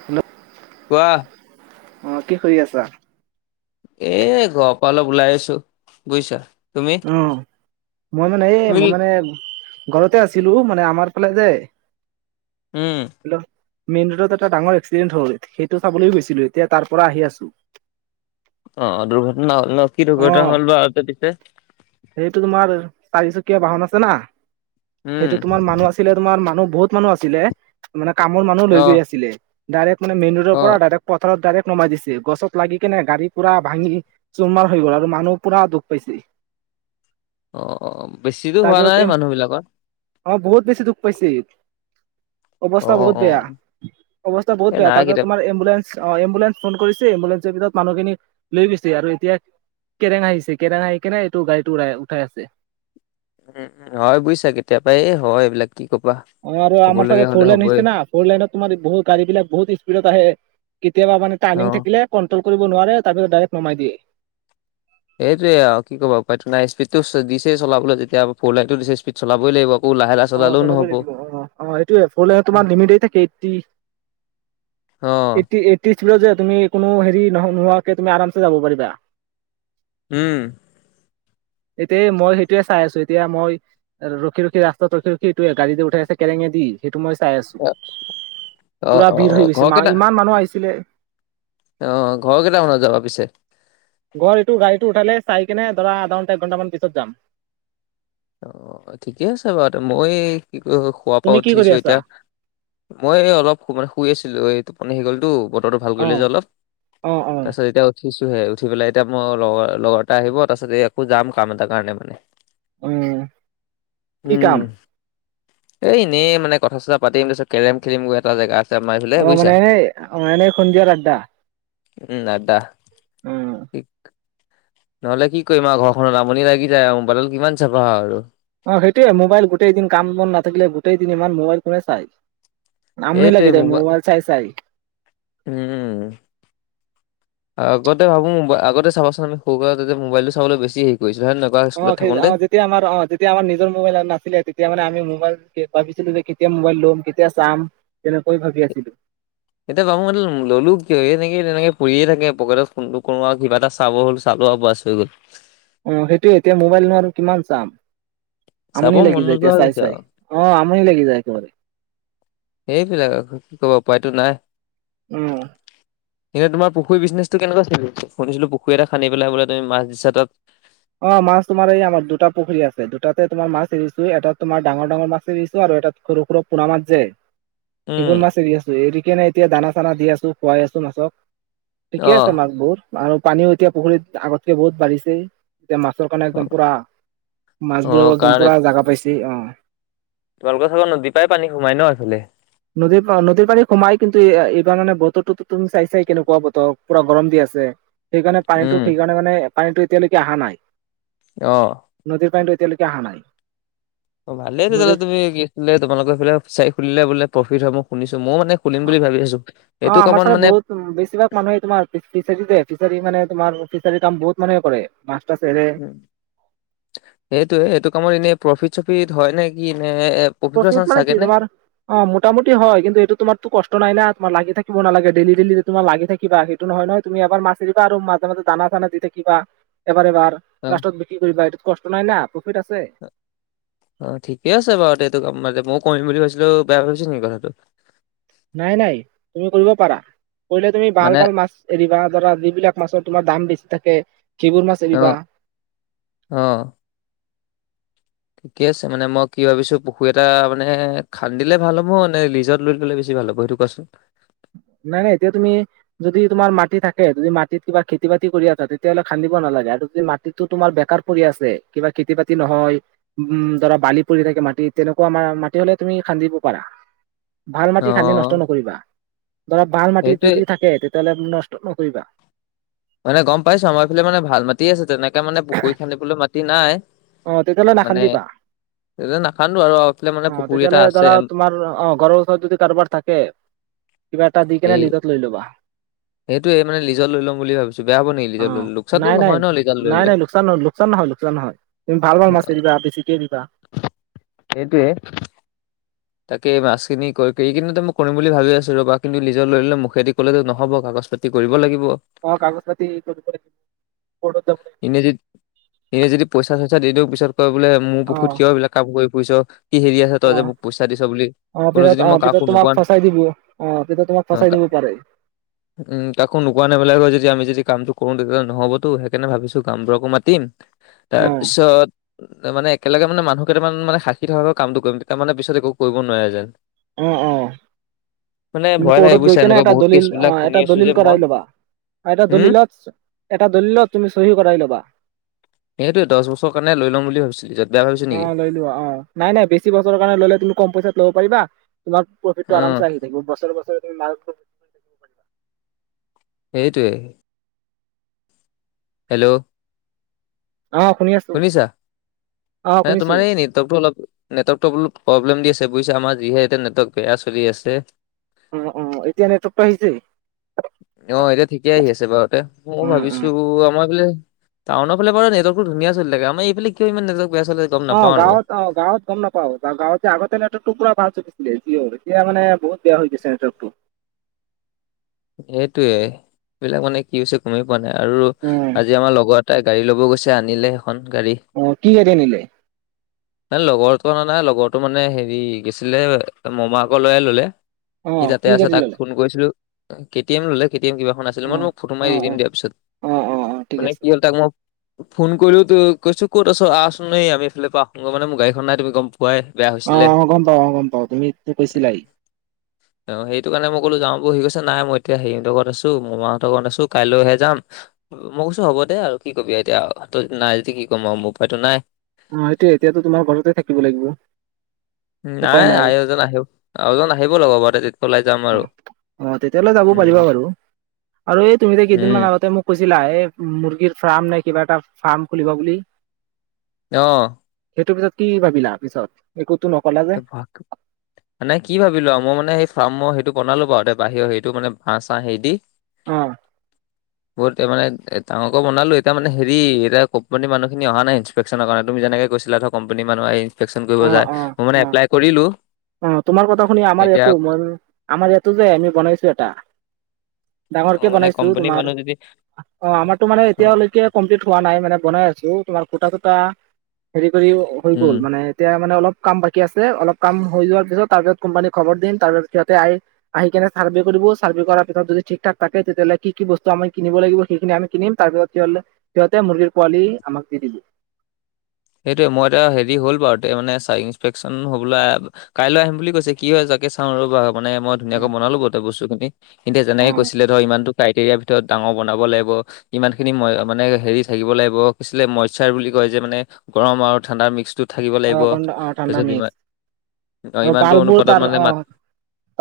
[unintelligible] কোৱা। অ' কি খই আছা? এ, ঘৰৰ পৰা অলপ ওলাই আহিছোঁ বুজিছা। তুমি অ', মই মানে এই তুমি মই মানে ঘৰতে আছিলোঁ। মানে আমাৰ ফালে যে উম। [unintelligible] মেইন ৰোডত এটা ডাঙৰ এক্সিডেণ্ট হ'ল, সেইটো চাবলৈ গৈছিলো। এতিয়া তাৰ পৰা আহি আছোঁ। [inaudible] অ', অ', দুৰ্ঘটনা হ'ল ন', কি দুৰ্ঘটনা হ'ল বা [unintelligible] [unintelligible] সেইটো তোমাৰ চাৰিচকীয়া বাহন আছে না, উম সেইটো তোমাৰ মানুহ আছে ছিলে তোমাৰ মানুহ বহুত মানুহ আছিলে, মানে কামৰ মানুহ লৈ অ গৈ আছিলে। ডাইৰেক্ট মানে মেইন ৰোডৰ অ পৰা দাদাক পথৰত ডাইৰেক্ট নমাই দিছে, গছত লাগি কিনে গাড়ী পুৰা ভাঙি চুৰমাৰ হৈ গ'ল আৰু মানুহ পুৰা দুখ পাইছি। অ', বেছিটো হোৱা তাৰপিছত নাই এ মানুহবিলাকৰ? অ', বহুত বেছি দুখ পাইছি। অ অৱস্থা অ বহুত অ বেয়া, অৱস্থা বহুত এই বেয়া নাই তাৰপিছত কেতিয়াবা তোমাৰ এম্বুলেন্স অ', এম্বুলেন্ঞ্চ ফোন কৰিছে, এম্বুলেন্ঞ্চৰ ভিতৰত মানুহখিনি লৈ গৈছে আৰু এতিয়া কেৰেঙা আহিছে কেৰাঙ আহি কেনে এইটো গাড়ীটো উৰাই উঠাই আছে। উম, হয় বুজিছ কেতিয়াবা। এই হয়, এইবিলাক কি কবা। অ', আৰু আমাৰ চাগে হ'বলগীয়া ফ'ৰ হলে লেইন হ'বই [unintelligible] না। ফ'ৰ লেইনত তোমাৰ বহুত গাড়ী বিলাক বহুত স্পিডত আহে, কেতিয়াবা মানে অ টাৰ্নিং থাকিলে কন্ট্ৰল কৰিব নোৱাৰে, তাৰপিছত ডাইৰেক্ট নমাই দিয়ে। সেইটোৱে আৰু কি ক'ব উপায়টো নাই, স্পীডটো দিছেই চলাবলৈ যেতিয়া ফ'ৰ লাইনতো দিছে স্পীড চলাবই লাগিব। আকৌ লাহে লাহে অ', চলালেও চলাবই নহ'ব লাগিব অ', অ', এইটোয়ে ফ'ৰ লাইনত তোমাৰ লিমিটেই থাকে এইটি অ'। [unintelligible] যে তুমি কোনো হেৰি ন-নোহোৱাকে তুমি আৰামছে যাব পাৰিবা। উম। এতিয়া মই সেইটোৱে চাই আছো, এতিয়া মই ৰখি ৰখি ৰাস [unintelligible] সেইটোৱে গাড়ী যি উঠাই আছে কেলেঙেদি সেইটো মই চাই আছো, অ অ পুৰা অ ভিৰ হৈ ঘৰ গৈছে ম কেইটা ইমান মানুহ আহিছিলে অ', ঘৰ কেইটামানত যাবা পিছে? ঘৰ এইটো গাড়ীটো উঠালে চাই কি কেনে ধৰা আধা ঘণ্টা, একঘণ্টামান পিছত যাম। অ', ঠিকে আছে বাৰু, মই খোৱাৰ পৰা তুমি কি কৰি উঠিছো আছা এতিয়া। মই অলপ মানে শুই আছিলো, [unintelligible] গ'লতো বতৰটো ভাল অ কৰিলে যে অলপ। অ', অ'। তাৰপিছত এতিয়া উঠিছোহে, উঠি পেলাই এতিয়া মোৰ লগৰ-লগৰ এটা আহিব। তাৰপাছত আকো যাম, কাম এটা কাৰণে মানে। উম, কি উম কাম? এনেই মানে কথা চথা পাতিম, [unintelligible] কেৰেম খেলিম গৈ এটা জেগাত। অ', মানে এ এনেই সন্ধিয়াৰ আদ্দা। উম, আড্ডা। উম। নহ'লে কি কৰিম আৰু ঘৰখনত আমনি লাগি যায়, আৰু মোবাইলত কিমান চাবা আৰু। অ', সেইটোয়ে মোবাইল গোটেই দিন কাম বন নাথাকিলে, গোতেইদিন ইমান মোবাইল কোনে চাই। আামনি এইটোৱে লাগি যায়, মোবাই মবাইল চাই চাই। উম। আগতে ভাবো, মোব আগতে চাবাচোন আমি [unintelligible] মোবাইলটো চাবলৈ বেছি হৰি কৰিছিলো হয় নহয়। কোৱা, অ', স্কুলত থাকোতে [unintelligible] তেতিয়া আমাৰ অ', তেতিয়া আমাৰ নিজৰ মোবাইল নাছিলে, তেতিয়া মানে আমি মোবাইল ভাবিছিলো যে কেতিয়া মোবাইল ল'ম কেতিয়া চাম। তেনেকৈ ভাবি আছিলো। [unintelligible] চালো [unintelligible] অ', সেইটোয়ে, এতিয়া মোবাইলনো আৰু কিমান চাম। চাব আমনি লাগি মন যায় নোযোৱা এতিয়া হৈ চাই গৈছে চাই, আৰু অ' আমনি লাগি যায় একবাৰে। [unintelligible] কি ক'ব উপায়তো নাই। উম। এতিয়া তুমাৰ পুখুৰিটো বিজনেছতো কেনেকুৱা চলি আছে, শুনিছিলো পুখুৰী এটা খান্দি পেলাই বোলে তুমি মাছ দিছা তাত। অ', মাছ তোমাৰ এই আমাৰ দুটা পুখুৰী আছে, দুটাতে তোমাৰ মাছ এৰিছো এটাত তোমাৰ ডাঙৰ ডাঙৰ মাছ এৰিছো, আৰু এটাত সৰু সৰু পুনা মাছ যে উম, সেইবোৰ মাছ এৰি আছো, এৰি কিনাই এতিয়া দানা চানা দি আছো, খুৱাই আছো মাছক। ঠিকে আছে অহ। মাছবোৰ, আৰু পানীও এতিয়া পুখুৰীত আগতকে বহুত বাঢ়িছে। এতিয়া মাছৰ কাৰণে, একদম অ', পুৰা মাছ অ বোৰে একদম কাৰণ পুৰা জাগা পাইছে অ'। তোমালোকৰ ফালৰ নদীৰ পাই পানী সোমাই ন' সেইফালে? নদীৰপা, নদীৰ পানী সোমাই কিন্তু এইবাৰ মানে বতৰটোতো তুমি চাইচাই কেনেকুৱা বতৰ, পুৰা গৰম দি আছে। সেইকাৰণে উম, পানীটো, সেইকাৰণে মানে পানীটো এতিয়ালৈকে আহা নাই। অ'। নদীৰ পানীটো এতিয়ালৈকে আহা নাই। অ' ভালেই হৈছে তেতিয়'লে নদীৰ তুমি, কি আছিলে তোমালোকৰ সেইফালে ফিচাৰী খুলিলে বোলে প্ৰফিট হয় মই শুনিছোঁ। মই মানে খুলিম বুলি ভাবি আছোঁ। এইটো কামত মানে উম, বেছিভাগ মানুহে তোমাৰ ফিচাৰী ফিচাৰী মানে তোমাৰ ফিচাৰী কাম বহুত মানুহে কৰে। মাছ টাছ এৰে। উম সেইটোয়ে, এইটো কামত এনে প্ৰফিট চফিট হয় নে কি এনে প্ৰফিট মানে কি তোমাৰ অ' মোটামুটি হয় কিন্তু এইটো তোমাৰতো কষ্ট নাই না, তোমাৰ লাগি থাকিব নালাগে, ডেইলি ডেইলি যে তোমাৰ লাগি থাকিবা সেই নহয় নহয়, তুমি এবাৰ মাছ এৰিবা আৰু মাজে মাজে দানা চানা দি থাকিবা, এবাৰ এবাৰ। অ লাষ্টত বিক্ৰী কৰিবা, এইটোত কষ্ট নাই না, প্ৰফিট আছে। অ' ঠিকে আছে বাৰু দে এইটো কাম, মানে মই কৰিম বুলি ভাবছিলো, বেয়া ভাবিছে নেকি কথাটো? নাই নাই তুমি কৰিব পাৰা, কৰিলে তুমি মানে ভাল ভাল মাছ এৰিবা ধৰা যিবিলাক মাছৰ তোমাৰ দাম বেছি থাকে সেইবোৰ মাছ অ এৰিবা। অ'। ঠিকে আছে মানে মই কি ভাবিছোঁ পুখুৰী এটা মানে খান্দিলে ভাল হ'ব নে লিজত লৈ ল'লে বেছি ভাল হ'ব? বৈটো কোৱাচোন। নাই নাই, এতিয়া তুমি যদি তোমাৰ মাটি থাকে, যদি মাটিত কিবা খেতি বাতি কৰি আছা তেতিয়াহ'লে খান্দিব নালাগে আৰু যদি মাটি টিতো তোমাৰ বেকাৰ পৰি আছে, কিবা খেতি বাতি নহয় উম, ধৰা বালি পৰি থাকে মাটিত তেনেকুৱা মাটি হ'লে তুমি খান্দিব পাৰা। ভাল অ মাটি খান্দি নষ্ট নকৰিবা, ধৰা ভাল মাটি যদি সেইটোৱে থাকে তেতিয়াহ'লে নষ্ট নকৰিবা। মানে গম পাইছোঁ, আমাৰ এইফাল মানেভাল মাটি মাটি আছে তেনেকে মানে পুকুৰী খান্দিবলৈ মাটি নাই অ তেতিয়াহ'লে মানে নাখান্দিবা তেতিয়া নাখান্দো আৰু এইফালে মানে অ' পুখুৰী এটা তেতিয়াহ'লে আছে ধৰা তোমাৰ, অ' ঘৰৰ ওচৰত যদি কাৰোবাৰ থাকে কিবা এটা দি কেনে লিজত লৈ ল'বা। সেইটোৱেই মানে লীজত ল'ম বুলি ভাবিছোঁ, বেয়া হ'ব নেকি অ লীজত লৈ ল'লে? লোকচানতো নাই নাই নহয় ন'। লিজত লৈ নাই ল'লে নাই লোকচান নহয়, লোকচান নহয় লোকচান নহয়। তুমি ভাল ভাল মাছ এৰিবা, বেছিকে দিবা। সেইটোৱে। তাকে মাছখিনি কৰি কিনো, মই কৰিম বুলি ভাবি আছোঁ ৰ'বা কিন্তু লীজত লৈ ল'লে মুখেদি ক'লেতো নহ'ব কাগজ পাতি কৰিব লাগিব। অ' কাগজ পাতি কৰিব, ক'ৰ্ডত যাব লাগিব। এনে য এনে যদি পইচা চইচা দি দিওঁ পিছত কয় বোলে মোৰ অ পুখুত কিয় এইবিলাক কাম কৰি ফুৰিছ? কি হেৰি আছে অ তই যে মোক পইচা দিছ বুলি। অ' কোনো পিছত যদি মই অ' পিছত কাকো তোমাক নোকোৱা ফচাই দিব, অ' পিছত তোমাক ফচাই দিব পাৰে। উম, কাকো নোকোৱা নেবেলাক যদি আমি যদি কামটো কৰো তেতিাহলে নহ'বতো সেই সেইকাৰণনে ভাবিছোঁ গামবোৰাকো মাতিম অ তাৰপিছত মানে একেলগে মানে মানুহ কেইটামান মানে সাক্ষী থকাকৈ কামটো কৰিম তেতিয়া মানে পিছত একো কৰিব নোৱাৰে যেন। অ', অ'। মানে ভয় লাগে ক'ৰ্ডত গৈ বুজিছা কিনে এনেকুৱা এটা বহুত কেছ দলিল, বিলাক অ' শুনি এটা আছো যে দলিল মই কৰাই ল'বা, এটা হম দলিলত এটা দলিলত তুমি চহী কৰাই ল'বা। সেইটোৱে দহবছৰৰ কাৰণে লৈ ল'ম বুলি ভাবছিলো যে অ' লৈ লোৱা, অ' নাই নাই বেছি বছৰৰ কাৰণে লৈ ললে তুমি কম পইচাত ল'ব পাৰিবা, তোমাক প্ৰফিটটো অ' আৰামচে আহি থাকিব, বছৰে বছৰে তুমি মাছ সেইটোৱেই। হেল্ল'। অ' শুনি আছোঁ। শুনিছা? নে তোমাৰ এই নে ৱৰ্কটো অলপ, নেটৱৰ্কটো অলপ প্ৰব্লেম দি আছে, বুজিছা? আমাৰ যিহে এতিয়া নেটৱৰ্ক বেয়া চলি আছে। অ', অ', এতিয়া নেটৱৰ্কটো আহিছে। অ', এতিয়া ঠিকেই আহি আছে বাৰুতে, ময়ো উম উম ভাবিছোঁ আমাৰ সেইফালে টাউনৰ ফালে বাৰু নেটৰ্কটো ধুনীয়া চলি থাকে, আমাৰ এইফালে কিয় ইমান নেটৱৰ্ক বেয়া চলে গম অ', নাপাওঁ আৰু গাঁৱত অ', গাঁৱত গম নাপ পাওঁ, আগতে নেটৱৰ্কটো পুৰা ভাল চলিছিলে, এতিয়া মানে বহুত বেয়া হৈ গৈছে নেটৰ্কটো। সেইটোয়েই, এইবিলাক মানে কি হৈছে গমেই পোৱা নাই আৰু উম, আজি আমাৰ লগত তাই গাড়ী ল'ব গৈছে, আনিলে সেইখন গাড়ী। অ', কি গাড়ী আনিলে? নাই লগৰটোৱে অনা নাই, লগৰটো মানে হেৰি গৈছিলে, মমাকৰ ল'ৰাই ল'লে। সি অ', কি তাতেই আছে, গাড়ী তাক ল'লে? ফোন কৰিছিলোঁ। কে টি এম ল'লে, কে টি এম কিবা এখন আছিলে, মই অ', তোমাক ফটো মাৰি দি অ', দিম অ', দিয়া পিছত, অ', অ', অ', ঠিক মানে আছে। কি হ'ল তাক মই ফোন কৰিলো, তো কৈছো ক'ত আছ? আহচোন এই আমি এইফালৰ পৰা আহোঁগৈ মানে, মোৰ গাড়ীখন নাই তুমি গম পোৱাই বেয়া অ', হৈছিলে। অ', গম পাওঁ, অ', গম পাওঁ, তুমি কৈছিলাই। অ', সেইটো কাৰণে মই ক'লো, যাওঁ বৈ, সি কৈছে, নাই মই এতিয়া হেৰিহতৰ ঘৰত আছোঁ, মই মামাহঁতৰ লগত আছোঁ, কাইলৈহে যাম। মই কৈছোঁ, হ'ব দে আৰু, কি কবি এতিয়া? নাই যদি কি ক'ম আৰু, মোৰ উপায়তো নাই। অ', সেইটোৱেই, এতিয়াতো তোমাৰ ঘৰতেই থাকিব লাগিব। নাই আই এজন আহি, আৰু এজন আহিব বাৰু লগৰ, তেতিয়া উলাই যাম অ', আৰু। অ', তেতিয়াহলে যাব পাৰিবা উম, বাৰু আৰু এই তুমিযে উম, কেইদিনমান আগতে মোক কৈছিলা, এ মুৰ্গীৰ ফাৰ্ম নে কিবা এটা ফাৰ্ম খুলিব বুলি। অ'। সেইটো পিছত কি ভাবিলা পিছত? একোতো নক'লা যে। পাক। নে কি ভাবিলো আৰু? মই মানে ফাৰ্মৰ হেৰিতো বনালো বাৰু তে বাহিৰৰ হেৰীতো মানে বাঁহ চাঁহ হেৰি দি। অহ। বহুত মানে ডাঙৰকৈ বনালো, এতিয়া মানে হেৰি, এতিয়া কোম্পানীৰ মানুহখিনি অহা নাই। পেক্টচনৰ কাৰনে, তুমি যেনেকে কৈছিলা ধৰ, কোম্পানী মানুহ আহি ইন্সপেক্টচন কৰিব অ', যায়, অ', মোৰ মানে অ', এপ্লাই কৰিলো অ', তোমাৰ কথা শুনি আমাৰ এতিয়া ইয়াতো, মই, আমাৰ ইয়াতো যে আমি বনাইছোঁ এটা। ডাঙৰকে অ' মানে বনাইছোঁ কোম্পানীৰ তোমাৰ, মানুহ যদি অ', আমাৰোটো মানে অ' এতিয়ালৈকে কমপ্লিট হোৱা নাই, মানে বনাই আছোঁ, তোমাৰ খুটা কেইটা হেৰি কৰি হৈ উম গ'ল, মানে এতিয়া মানে অলপ কাম বাকী আছে, অলপ কাম হৈ যোৱাৰ পিছত তাৰপিছত কোম্পানীক খবৰ দিম, তাৰ পিছত সিহঁতে আহি আহি কিনে চাৰ্ভে কৰিব, চাৰ্ভে কৰাৰ পিছত যদি ঠিক ঠাক থাকে, তেতিয়াহ'লে কি কি বস্তু আমি কিনব লাগিব, সেইখিনি আমি কিনিম তাৰ পিছত, সিহঁতে মুৰ্গীৰ পোৱালি আমাক দি দিব। সেইটোৱে মই এতিয়া হেৰি হ'ল বাৰু, তে মানে চাই ইনসপেকশচন হবলৈ কাইলৈ আহিম বুলি কৈছে, কি হয় তাকে চাওঁ ৰ'বা মানে মই ধুনীয়াকৈ বনালোঁ গোটেই বস্তুখিনি এতিয়া অ যেনেকে কৈছিলে ধৰক, ইমানটো ক্ৰাইটেৰিয়াৰ ভিতৰত ডাঙৰ বনাব লাগিব ইমান খিনি মই মানে হেৰি থাকিব লাগিব, কৈছিলে মইচাৰ বুলি কয় যে মানে গৰম আৰু ঠাণ্ডা মিক্সটোত অ', গৰম, অ', ঠাণ্ডা অ আৰু ইমানটো বাল বোৰ অনুপাতত তাৰ মানে অ', মাত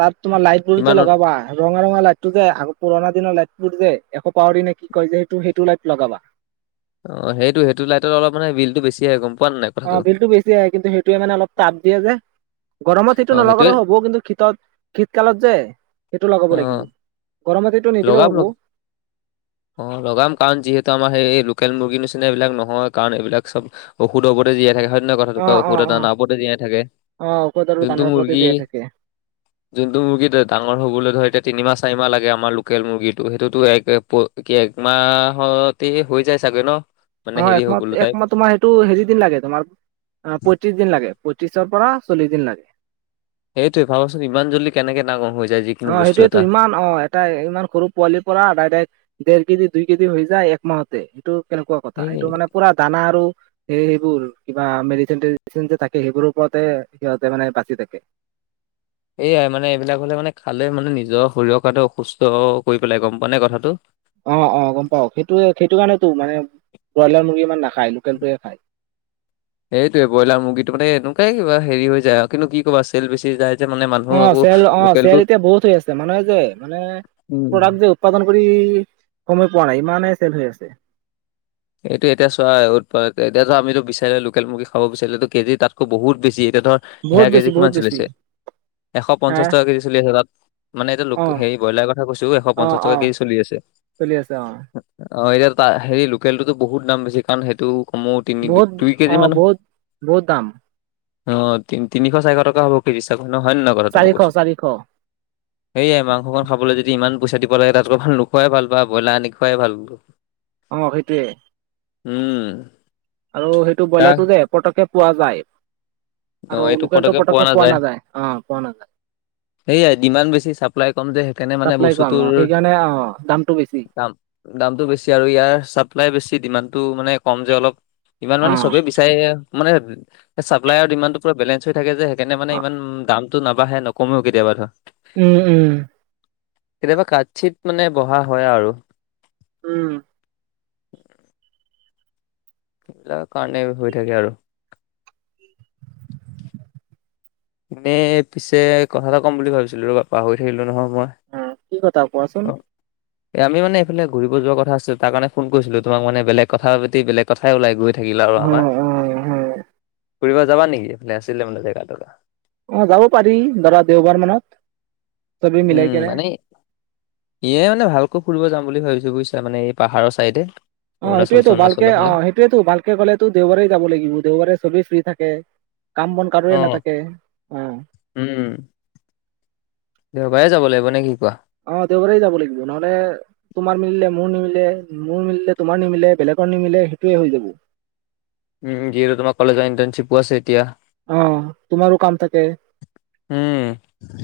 তাৰ তোমাৰ লাইট বোৰ যে ইমান লগাবা। ৰঙা ৰঙা লাইট টো যে, আগৰ পুৰণা দিনৰ লাইট বোৰ যে, এশ পাৰৰ দিনা কি কয় যে সেইটো সেইটো লাইট লগাবা। অ', সেইটো, সেইটো লাইটত অলপ মানে বিলটো বেছিে গম পোৱা নাই। কথাটো অ', বিলটো বেছি আহে কিন্তু সেইটোোৱে মানে অলপ টাপ দিয়ে যে। গৰমত সেইটো অ সেইটোৱে ন'লগলেও হ'ব কিন্তু, শীতত শীতকালত যে সেইটো লগাব অ লাগিব। গৰমত সেইটো নিদিলেও হ'ব। অঁ, লগাম কাৰণ যিহেতু আমাৰ সেই লোকেল মুৰ্গীৰ নিচিনা এইবিলাক নহয়, কাৰণ এইবিলাক চব ঔষধৰ ওপৰতে জীয়াই থাকে হয় অন অ কথাটো, অ ঔষধ এটা অ ন উপৰতে জীয়াই থাকে, অ ঔষধ আৰু যোনটো দানৰ ওপৰতে মুৰ্গী দিয়া [inaudible] যোনটো মুৰ্গী ডাঙৰ হ'বলৈ ধৰ এতিয়া তিনিমাহ চাৰিমাহ লাগে আমাৰ লোকেল মুৰ্গীটো সেইটোতো এক কি একমাহতে হৈ যায় চাগৈ ন? মানে অ হেৰি হৈ একমাহ গ'লো তাই একমাহ তোমাৰ এটো হেৰিদিন লাগে তোমাৰ পঁত্ৰিশ দিন লাগে পঁত্ৰিচৰ পৰা চল্লিশ দিন লাগে। সেইটোৱে ভাবাচোন ইমান জল্দি কেনেকে ডাঙৰ হৈ যায় যি অ সেইটোয়েতো ইমান অ এট ইমান সৰু পোৱালিৰ পৰা ডাইৰেক্ট দেৰ কেজি দুই কেজি হৈ যায় একমাহতে। এইটো কেনেকুৱা কথা এই এইটো মানে পুৰা দানা আৰু সেই সেইবোৰ কিবা মেডিচিন চেডিচিন যে থাকে সেইবোৰ ওপৰতে সিহঁতে মানে বাচি থাকে। এইয়াই মানে এইবিলাক হ'লে মানে খালে মানে নিজৰ শৰীৰৰ কাৰণে অসুস্থ কৰি পেলাই গম পোৱা নে কথাটো? অ, অ, গম পাওঁ, কিন্তু সেইটোৱে- সেইটো কাৰণেতো মানে ব্ৰইলাৰ মুৰ্গী ইমান নাখায়, লোকেলটোয়ে খায়। এইটোয়ে ব্ৰইলাৰ মুৰ্গীটো মানে এনেকুৱাই কিব হেৰি হৈ যায়। আৰু কিন্তু কি কবা চেল বেছি হৈ যায়। যে মানে মানুহ অ, আকৌ চেল, অ, চেল লোকেলটো এতিয়া বহুত হৈ আছে। মানুহে যে মানে উম প্ৰডাক্ট যে উৎপাদন কৰি সময় পোৱা নাই ইমানে চেল হৈ আছে। এইটো এতিয়া চোৱা এতিয়া ধৰা, আমিতো বিচাৰে লোকেল মুৰ্গী খাব বিচাৰিলে কেজি তাতকৈ বহুত বেছি। এয়া ধৰ, বহুত সেইয়া বেছি কেজি বহুত কিমান বেছি চলিছে? এশ হা পঞ্চাশ টকা কেজি চলি আছে তাত। মানে এতিয়া লোক অ হে ব্ৰইলাৰ কথা কৈছো এশ অ পঞ্চাশ টকা অ কেজি চলি আছে চলি আছে অ। অ, এতিয়া তা হেৰি লোকেলটোতো বহুত দাম বেছি। কাৰণ সেইটো ময়ো তিনি দু বহুত দুই কেজি অ মান। বহুত বহুত দাম অ, তিন- তিনিশ চাৰিশ টকা হ'ব। কি বিশ্বাস কৰিম ন হয়নে নহয় কথাটো মই চাৰিশ কৈছোঁ? [inaudible] সেয়াই মাংসখন খাবলৈ যদি ইমান পইচা দিব লাগে। তাতকৈ ভাল নোখোৱাই ভাল। বা ব্ৰইলাৰ আনি খোৱাই ভাল। অ সেইটোয়ে। উম। আৰু সেইটো তাক ব্ৰইলাৰটো যে পটককে পোৱা যায়। অ আৰু এইটো লোকেলটো পতককে পটককে পোৱা নাযায়, অ' পোৱা নাযায়। সেয়াই ডিমাণ্ড বেছি চাপ্লাই কম যে সেইকাৰণে মানে চাপ্লাই কম অ বস্তুটোৰ সেইকাৰণে অ দামটো বেছি দাম দামতটো বেছি, আৰু ইয়াৰ চাপ্লাই বেছি ডিমাণ্ডটো মানে কম যে অলপ। ডিমাণ্ড অ মানে চবে বেছি সেয়ে মানে চাপ্লাই আৰু ডিমাণ্ডটো পুৰা বেলেঞ্চ হৈ থাকে যে। সেইকাৰণে মানে ইমান দাম ত নাবাঢ়ে নকমেও কেতিয়াবা ধৰা। উম উম। কেতিয়াবা কাঠ চিত মানে বহা হয় আৰু। উম। তাৰ কাৰণেই হৈ থাকে আৰু এনেই পিছে কথা এটা ক'ম বুলি ভাবিছিলোঁ ৰ'বা পাহৰি থাকিলো নহয় মই অ কি কথা কোৱাছোঁন? অ' এ আমি মানে এফালে ঘুৰিব যোৱা কথা আমি আমি মানে এইফালে ঘূৰিব যোৱা কথা আছিল। তাৰ কাৰণে ফোন কৰিছিলোঁ তোমাক বেলেগ কথা পাতি, বেলেগ কথাই ওলাই গৈ থাক থাকিলে আৰু অ আমাৰ, অ অ ফুৰিব যাবা নেকি? এ' আছিলে মানে জেগা টোকা অ' যাব পাৰি ধৰা দেওবাৰ মানত। চবে মিলাই উম কেনে মানে, ইয়ে মানে ভালকৈ ফুৰিব যাম বুলি ভাবিছোঁ বুজিছা মানে এই পাহাৰৰ চাইডে। অ, অৰুণাচল এইটোয়েটো ভালকে চৰুণাচলৰ অ, ফালে এইটোয়েটো ভালকে গ'লেটো দেওবাৰে যাব লাগিব। দেওবাৰে চবেই ফ্ৰী থাকে। কাম বন কাৰোৰে অ' নাথাকে। অ। উম, দেওবাৰে যাব লাগিব নে কি কোৱা? অ দেওবাৰে যাব লাগিব নহ'লে, তোমাৰ মিলিলে মোৰ নিমিলে মোৰ মিলিলে তোমাৰ নিমিলে বেলেগৰ নিমিলে সেইটোৱে হৈ যাব। উম যিহেতু তোমাৰ কলেজৰ ইণ্টেঞ্চিপো আছে এতিয়া। অ তোমাৰো কাম থাকে। উম,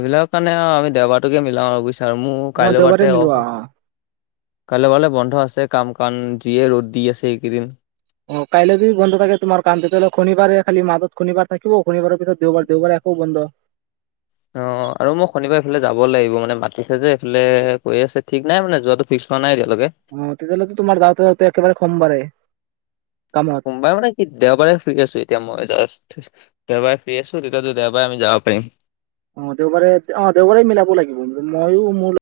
এইবিলাকৰ কাৰণে আৰু আমি দেওবাৰটোকে মিলাও আৰু বুজিছা। মোৰ অ কাইলৈ দেওবাৰে বাৰুতে মিলোৱা অ'ফ আছে। অ কাইলৈ বাৰলে বন্ধ আছে কাম, কাৰণ যি, হে ৰ'দ দি আছে এইকেইদিন। অ', কাইলৈ যদি বন্ধ থাকে তোমাৰ কাম তেতিয়াহ'লে শনিবাৰে খালি মাজত শনিবাৰ থাকিব, শনিবাৰৰ পিছত দেওবাৰ দেওবাৰে আকৌ বন্ধ। অ', আৰু মোক শনিবাৰে এইফালে যাব লাগিব মানে, মাতিছে যে এইফালে কৈ আছে ঠিক নাই মানে যোৱাতো ফিক্স হোৱা নাই এতিয়ালৈকে। অ', তেতিয়াহ'লেটো তোমাৰ যাওঁতে যাওঁতে একেবাৰে সোমবাৰে কামত সোমবাৰে মানে দেওবাৰে ফ্ৰী আছো এতিয়া মই জাষ্ট, দেওবাৰে ফ্ৰী আছো, তেতিয়াটো দেওবাৰে আমি যাব পাৰিম। অ', দেওবাৰে অ', দেওবাৰে মিলাব লাগিব মইও মোৰ